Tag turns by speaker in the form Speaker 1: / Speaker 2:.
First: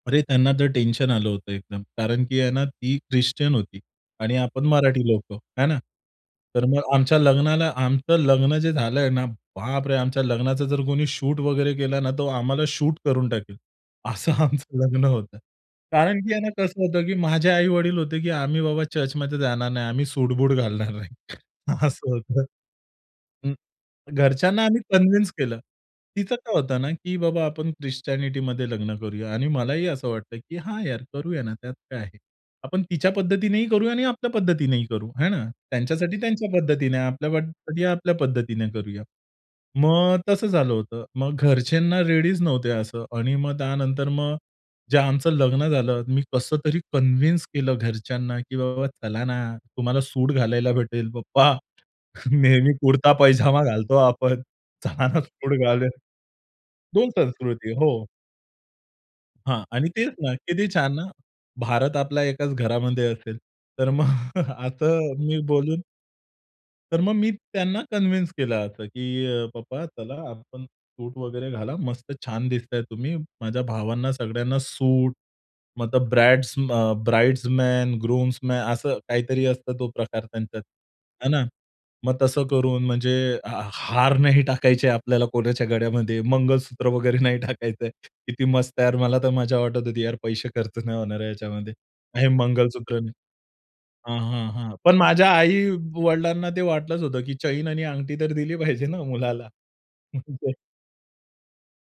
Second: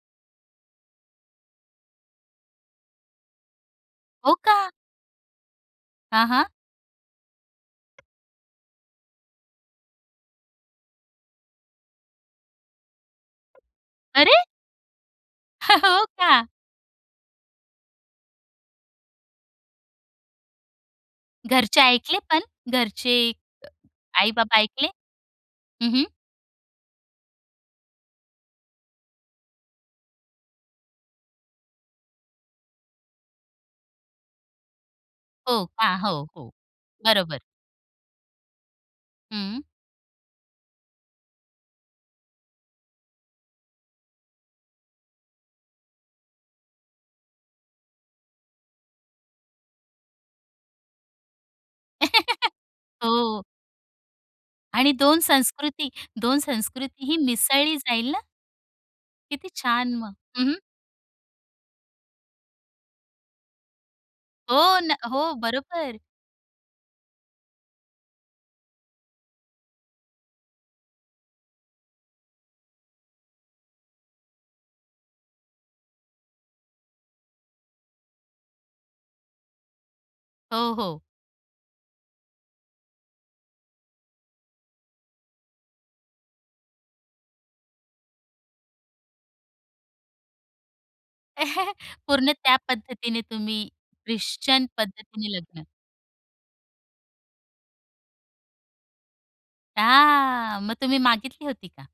Speaker 1: अरे, त्यांना तर टेन्शन आलं होतं एकदम कारण, की आहे ना, ती ख्रिश्चन होती
Speaker 2: हो
Speaker 1: आणि आपण
Speaker 2: का?
Speaker 1: मराठी लोकं, आहे ना.
Speaker 2: हां, हां.
Speaker 1: तर मग आमच्या लग्नाला, आमचं लग्न जे झालंय ना बापरे, आमच्या लग्नाचा जर कोणी शूट वगैरे केला ना, तर आम्हाला शूट करून टाकेल असं
Speaker 2: अरे!
Speaker 1: आमचं लग्न होतं.
Speaker 2: हो
Speaker 1: कारण,
Speaker 2: का?
Speaker 1: की ना, कसं होतं, की माझे आई-वडील होते, की आम्ही बाबा चर्चमध्ये जाणार नाही. आम्ही सूट-बूट घालणार नाही.
Speaker 2: घरचे
Speaker 1: असं
Speaker 2: ऐकले पण,
Speaker 1: होतं.
Speaker 2: घरचे
Speaker 1: हं.
Speaker 2: आई-बाबा
Speaker 1: घरच्यांना आम्ही
Speaker 2: ऐकले?
Speaker 1: कन्विंस केलं.
Speaker 2: हं, हं.
Speaker 1: तिचं काय होतं ना, की बाबा आपण ख्रिश्चनिटीमध्ये लग्न करूया आणि मलाही असं वाटतं, की हां, यार, करूया ना, त्यात काय आहे. आपण तिच्या पद्धतीनेही करूया आणि आपल्या पद्धतीनेही करू आहे ना.
Speaker 2: हो का?
Speaker 1: त्यांच्यासाठी
Speaker 2: हो,
Speaker 1: त्यांच्या
Speaker 2: हो.
Speaker 1: पद्धतीने,
Speaker 2: बरोबर.
Speaker 1: आपल्यासाठी आपल्या पद्धतीने करूया.
Speaker 2: हं.
Speaker 1: मग तसं झालं होतं. मग घरचे ना रेडीच नव्हते असं आणि मग त्यानंतर मग जे आमचं लग्न झालं मी कसं तरी कन्विंस केलं घरच्यांना. की बाबा चला ना तुम्हाला सूट घालायला भेटेल पप्पा, नेहमी
Speaker 2: हो.
Speaker 1: कुर्ता-पैजामा घालतो आपण,
Speaker 2: आणि
Speaker 1: चला
Speaker 2: 2
Speaker 1: ना सूट
Speaker 2: संस्कृती
Speaker 1: घालूया.
Speaker 2: 2
Speaker 1: 2
Speaker 2: संस्कृतीही
Speaker 1: संस्कृती,
Speaker 2: मिसळली
Speaker 1: हो.
Speaker 2: जाईल ना? किती
Speaker 1: हां आणि
Speaker 2: छान
Speaker 1: तेच
Speaker 2: मग.
Speaker 1: ना
Speaker 2: हं, हं.
Speaker 1: किती छान ना, भारत आपला 1 घरामध्ये असेल. तर मग.
Speaker 2: हो ना,
Speaker 1: असं
Speaker 2: हो,
Speaker 1: मी बोलून
Speaker 2: बरोबर.
Speaker 1: तर मग मी त्यांना कन्विंस केलं असं, की अ, पप्पा चला आपण, सूट वगैरे घाला. मस्त छान दिसताय तुम्ही. माझ्या भावांना सगळ्यांना सूट मग ब्राइड्स अ, ब्राइड्स मॅन, ग्रूम्सन मॅ असं काहीतरी असतं तो प्रकार त्यांच्यात,
Speaker 2: हो, हो.
Speaker 1: आहे ना. मग तसं करून म्हणजे हा हार नाही टाकायचे आपल्याला कोणाच्या गळ्यामध्ये, मंगळसूत्र वगैरे नाही टाकायचंय. किती मस्त आहे यार, मला तर मज्जा वाटत होती. यार पैसे खर्च नाही होणार आहे याच्यामध्ये आणि
Speaker 2: पूर्ण त्या
Speaker 1: मंगळसूत्र नाही.
Speaker 2: पद्धतीने तुम्ही,
Speaker 1: हां, हां,
Speaker 2: ख्रिश्चन
Speaker 1: हां. पण
Speaker 2: पद्धतीने
Speaker 1: माझ्या
Speaker 2: लग्न.
Speaker 1: आई-वडिलांना ते वाटलंच होतं, की चैन आणि अंगठी तर दिली पाहिजे ना मुलाला.
Speaker 2: [unintelligible] मग तुम्ही मागितली होती का?